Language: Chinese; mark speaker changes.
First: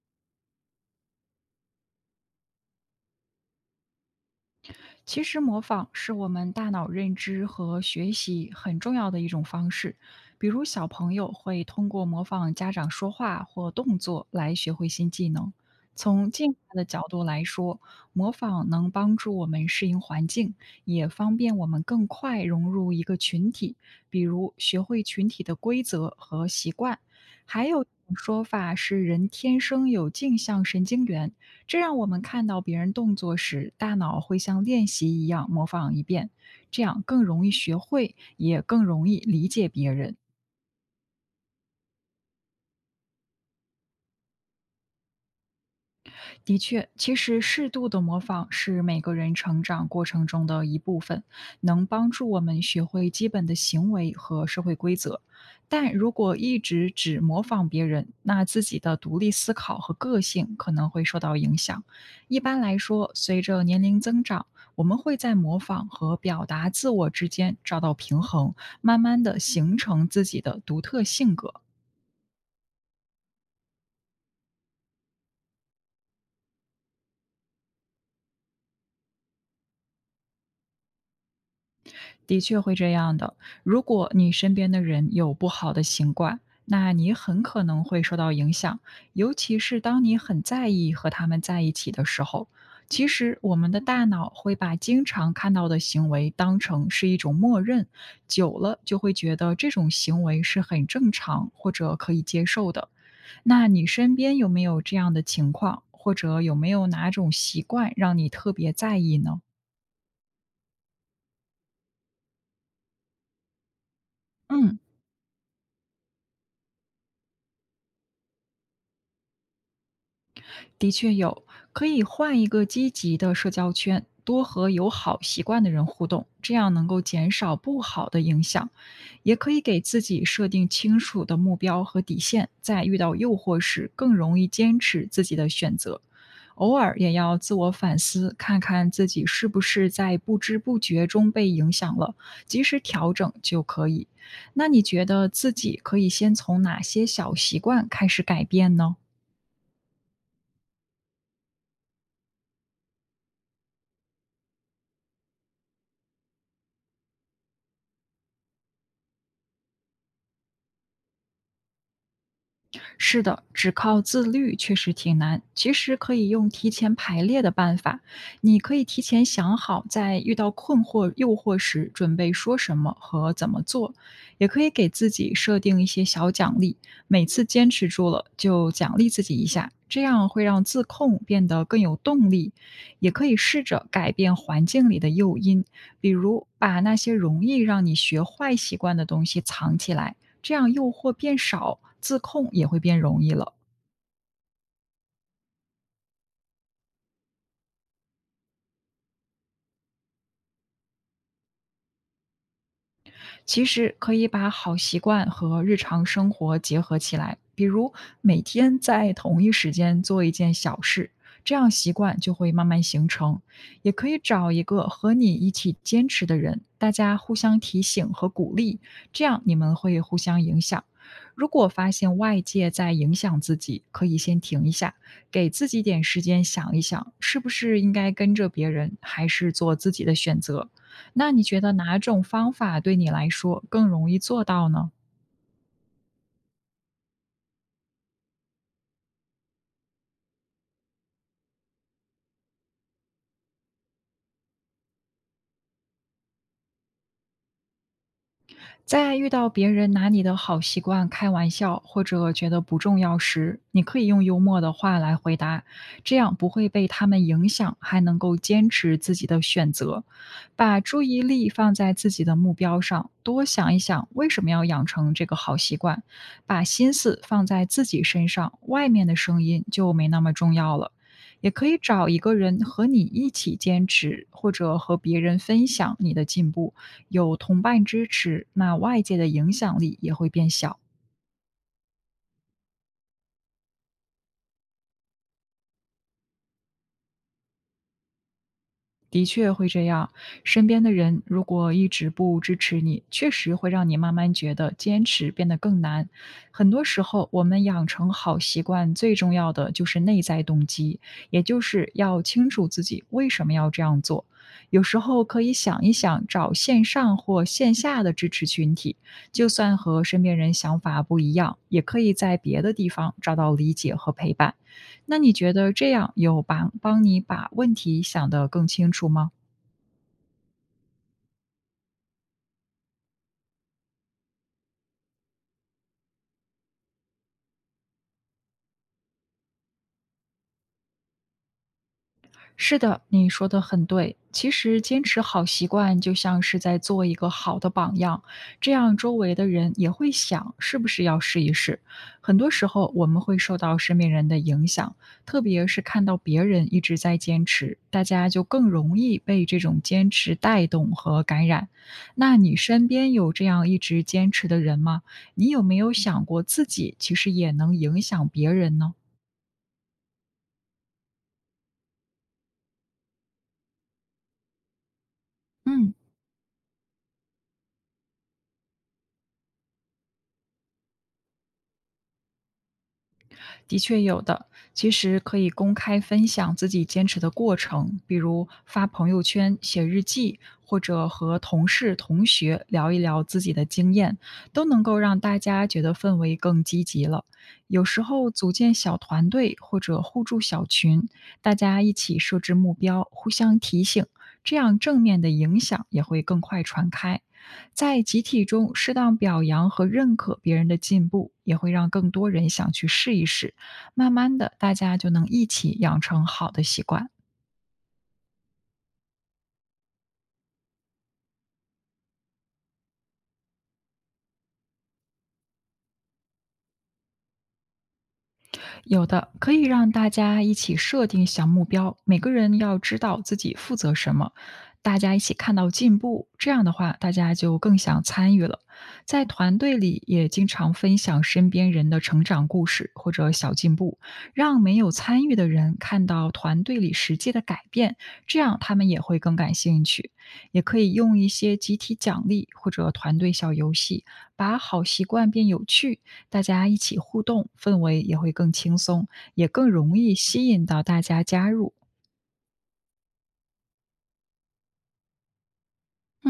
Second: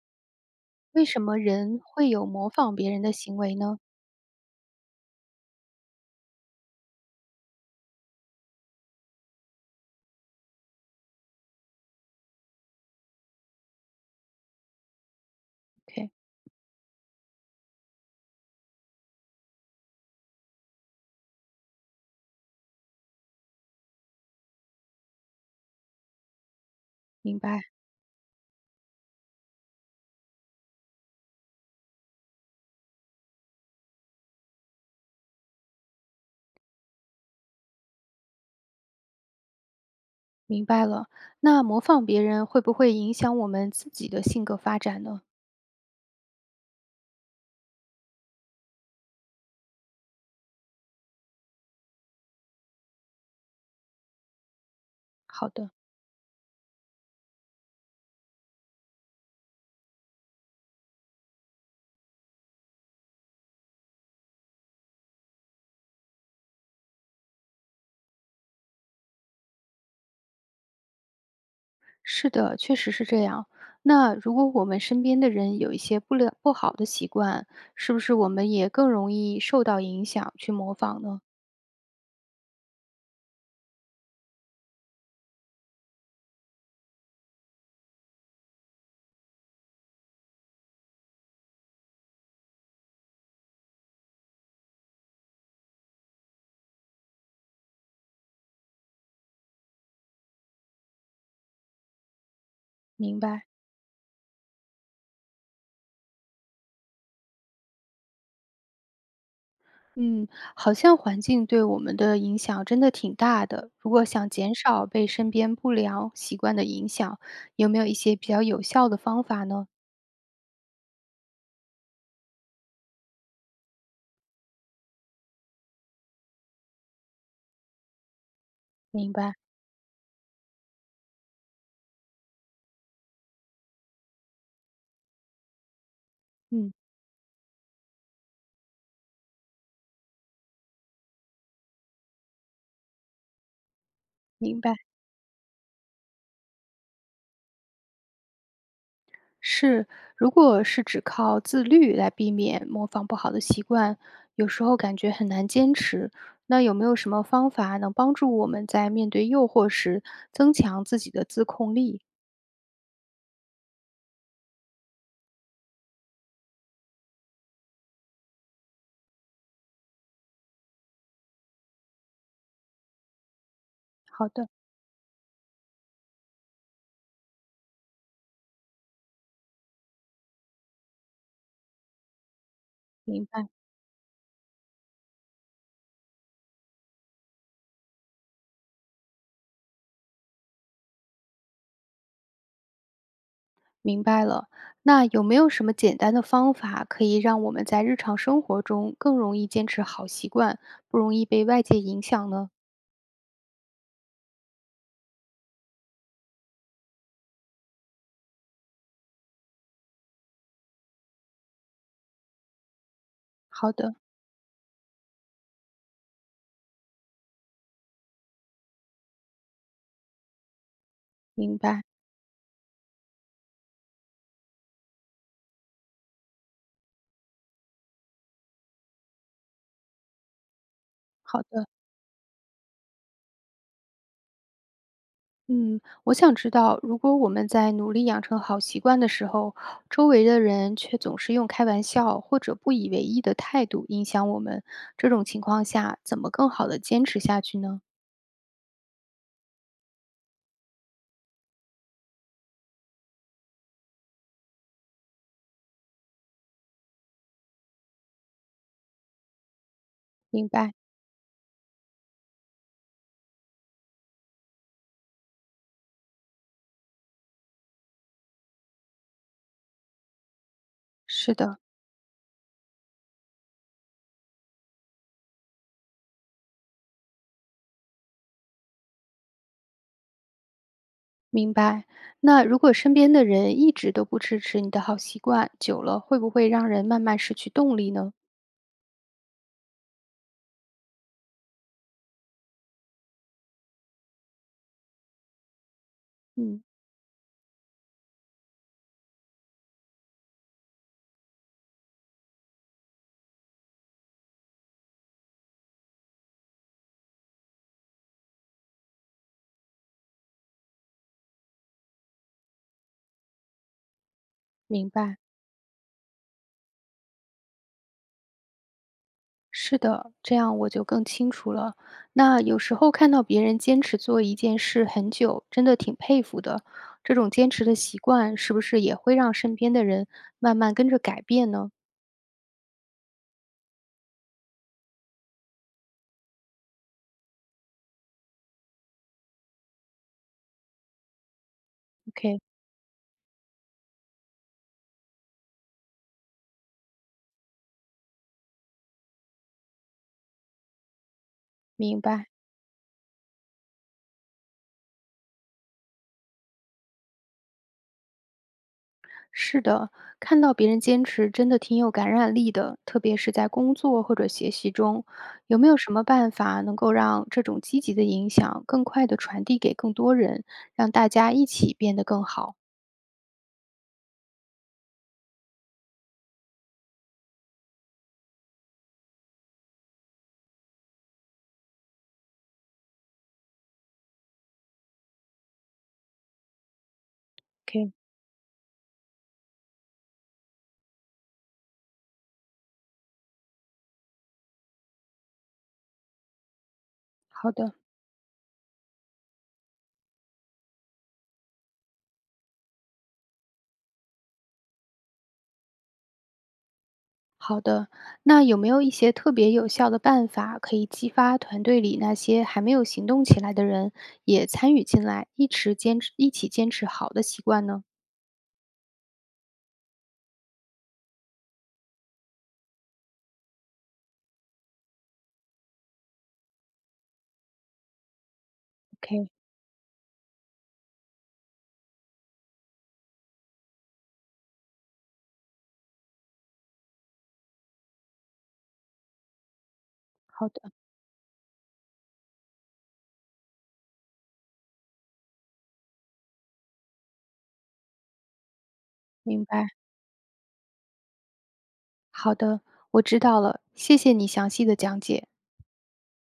Speaker 1: 为什么人会有模仿别人的行为呢
Speaker 2: 其实模仿是我们大脑认知和学习很重要的一种方式，比如小朋友会通过模仿家长说话或动作来学会新技能。
Speaker 1: ？OK，
Speaker 2: 从进化的角度来说，模仿能帮助我们适应环境，也方便我们更快融入一个群体，比如学会群体的规则和习惯。
Speaker 1: 明白，
Speaker 2: 还有一种说法是，人天生有镜像神经元，这让我们看到别人动作时，大脑会像练习一样模仿一遍，这样更容易学会，也更容易理解别人。
Speaker 1: 明白了。那模仿别人会不会影响我们自己的性格发展呢？
Speaker 2: 的确，其实适度的模仿是每个人成长过程中的一部分，能帮助我们学会基本的行为和社会规则。
Speaker 1: 好的，
Speaker 2: 但如果一直只模仿别人，那自己的独立思考和个性可能会受到影响。一般来说，随着年龄增长，我们会在模仿和表达自我之间找到平衡，慢慢的形成自己的独特性格。
Speaker 1: 是的，确实是这样。那如果我们身边的人有一些不良不好的习惯，是不是我们也更容易受到影响去模仿呢？
Speaker 2: 的确会这样的。如果你身边的人有不好的习惯，那你很可能会受到影响，尤其是当你很在意和他们在一起的时候。其实，我们的大脑会把经常看到的行为当成是一种默认，久了就会觉得这种行为是很正常或者可以接受的。
Speaker 1: 明白。
Speaker 2: 那你身边有没有这样的情况，或者有没有哪种习惯让你特别在意呢？
Speaker 1: 嗯，好像环境对我们的影响真的挺大的。如果想减
Speaker 2: 嗯。
Speaker 1: 少被身边不良习惯的影响，有没有一些比较有效的方法呢？
Speaker 2: 的确有，可以换一个积极的社交圈，多和有好习惯的人互动，这样能够减少不好的影响。
Speaker 1: 明白，
Speaker 2: 也可以给自己设定清楚的目标和底线，在遇到诱惑时更容易坚持自己的选择。
Speaker 1: 嗯，
Speaker 2: 偶尔也要自我反思，看看自己是不是在不知不觉中被影响了，及时调整就可以。
Speaker 1: 明
Speaker 2: 那
Speaker 1: 白。
Speaker 2: 你觉得自己可以先从哪些小习惯开始改变呢？
Speaker 1: 是，如果是只靠自律来避免模仿不好的习惯，有时候感觉很难坚持。那有没有什么方法能帮助我们在面对诱惑时增强自己的自控力？
Speaker 2: 是的，只靠自律确实挺难。其实可以用提前排列的办法，你可以提前想好，在遇到困惑、诱惑时，准备说什么和怎么做，
Speaker 1: 好
Speaker 2: 也
Speaker 1: 的，
Speaker 2: 可以给自己设定一些小奖励，每次坚持住了就奖励自己一下，这样会让自控变得更有动力。也可
Speaker 1: 明
Speaker 2: 以
Speaker 1: 白，
Speaker 2: 试着改变环境里的诱因，比如把那些容易让你学坏习惯的东西藏起来。这样诱惑变少，自控也会变容易了。
Speaker 1: 明白了。那有没有什么简单的方法可以让我们在日常生活中更容易坚持好习惯，不容易被外界影响呢？
Speaker 2: 其实可以把好习惯和日常生活结合起来，比如每天在同一时间做一件小事，这样习惯就会慢慢形成。
Speaker 1: 好
Speaker 2: 也
Speaker 1: 的，
Speaker 2: 可以找一个和你一起坚持的人，大家互相提醒和鼓励，这样你们会互相影响。如
Speaker 1: 明
Speaker 2: 果
Speaker 1: 白，
Speaker 2: 发现外界在影响自己，可以先停一下，给自己点时间想一想，是不是应该跟着别人，还是做自己的选择。那你
Speaker 1: 好
Speaker 2: 觉
Speaker 1: 的。
Speaker 2: 得哪种方法对你来说更容易做到呢？
Speaker 1: 嗯，我想知道，如果我们在努力养成好习惯的时候，周围的人却总是用开玩笑或者不以为意的态度影响我们，这种情况下，怎么更好的坚持下去呢？
Speaker 2: 在遇到别人拿你的好习惯开玩笑，或者觉得不重要时，你可以用幽默的话来回答，这样不会被他们影响，还能够坚持自己的选择。
Speaker 1: 明白，
Speaker 2: 把注意力放在自己的目标上，多想一想为什么要养成这个好习惯，把心思放在自己身上，外面的声音就没那么重要了。
Speaker 1: 是
Speaker 2: 也
Speaker 1: 的，
Speaker 2: 可以找一个人和你一起坚持，或者和别人分享你的进步。有同伴支持，那外界的影响力也会变小。
Speaker 1: 明白。那如果身边的人一直都不支持你的好习惯，久了会不会让人慢慢失去动力呢？
Speaker 2: 的确会这样，身边的人如果一直不支持你，确实会让你慢慢觉得坚持变得更难。
Speaker 1: 嗯，
Speaker 2: 很多时候，我们养成好习惯最重要的就是内在动机，也就是要清楚自己为什么要这样做。有时候可以想一想，找线上或线下的支持群体，就算和身边人想法不一样，也可以在别的地方找到理解和陪伴。
Speaker 1: 明
Speaker 2: 那
Speaker 1: 白。
Speaker 2: 你觉得这样有把帮你把问题想得更清楚吗？
Speaker 1: 是的，这样我就更清楚了。那有时候看到别人坚持做一件事很久，真的挺佩服的。这种坚持的习惯，是不是也会让身边的人慢慢跟着改变呢
Speaker 2: 是的，你说的很对。其实坚持好习惯就像是在做一个好的榜样，这样周围的人也会想是不是要试一试。很
Speaker 1: ？OK，
Speaker 2: 多时候我们会受到身边人的影响，特别是看到别人一直在坚持，大家就更容易被这种坚持带动和感染。
Speaker 1: 明白。
Speaker 2: 那你身边有这样一直坚持的人吗？你有没有想过自己其实也能影响别人呢？
Speaker 1: 是的，看到别人坚持，真的挺有感染力的，特别是在工作或者学习中。有没有什
Speaker 2: 嗯，
Speaker 1: 么办法能够让这种积极的影响更快地传递给更多人，让大家一起变得更好
Speaker 2: 的确有的，其实可以公开分享自己坚持的过程，比如发朋友圈、写日记，或者和同事、同学聊一聊自己的经验，都能够让大家觉得氛围更积极了。有
Speaker 1: ？OK，
Speaker 2: 时候组建小团队或者互助小群，大家一起设置目标，互相提醒，这样正面的影响也会更快传开。
Speaker 1: 好的。
Speaker 2: 在集体中适当表扬和认可别人的进步，也会让更多人想去试一试。慢慢的，大家就能一起养成好的习惯。
Speaker 1: 好的，那有没有一些特别有效的办法，可以激发团队里那些还没有行动起来的人也参与进来，一直坚持一起坚持好的习惯呢
Speaker 2: 有的可以让大家一起设定小目标，每个人要知道自己负责什么，大家一起看到进步，这样的话大家就更想参与了。在
Speaker 1: ？OK，
Speaker 2: 团队里也经常分享身边人的成长故事或者小进步，让没有参与的人看到团队里实际的改变，这样他们也会更感兴趣。
Speaker 1: 好
Speaker 2: 也
Speaker 1: 的，
Speaker 2: 可以用一些集体奖励或者团队小游戏，把好习惯变有趣，大家一起互动，氛围也会更轻松，
Speaker 1: 明
Speaker 2: 也
Speaker 1: 白，
Speaker 2: 更容易吸引到大家加入。
Speaker 1: 好的，我知道了，谢谢你详细的讲解。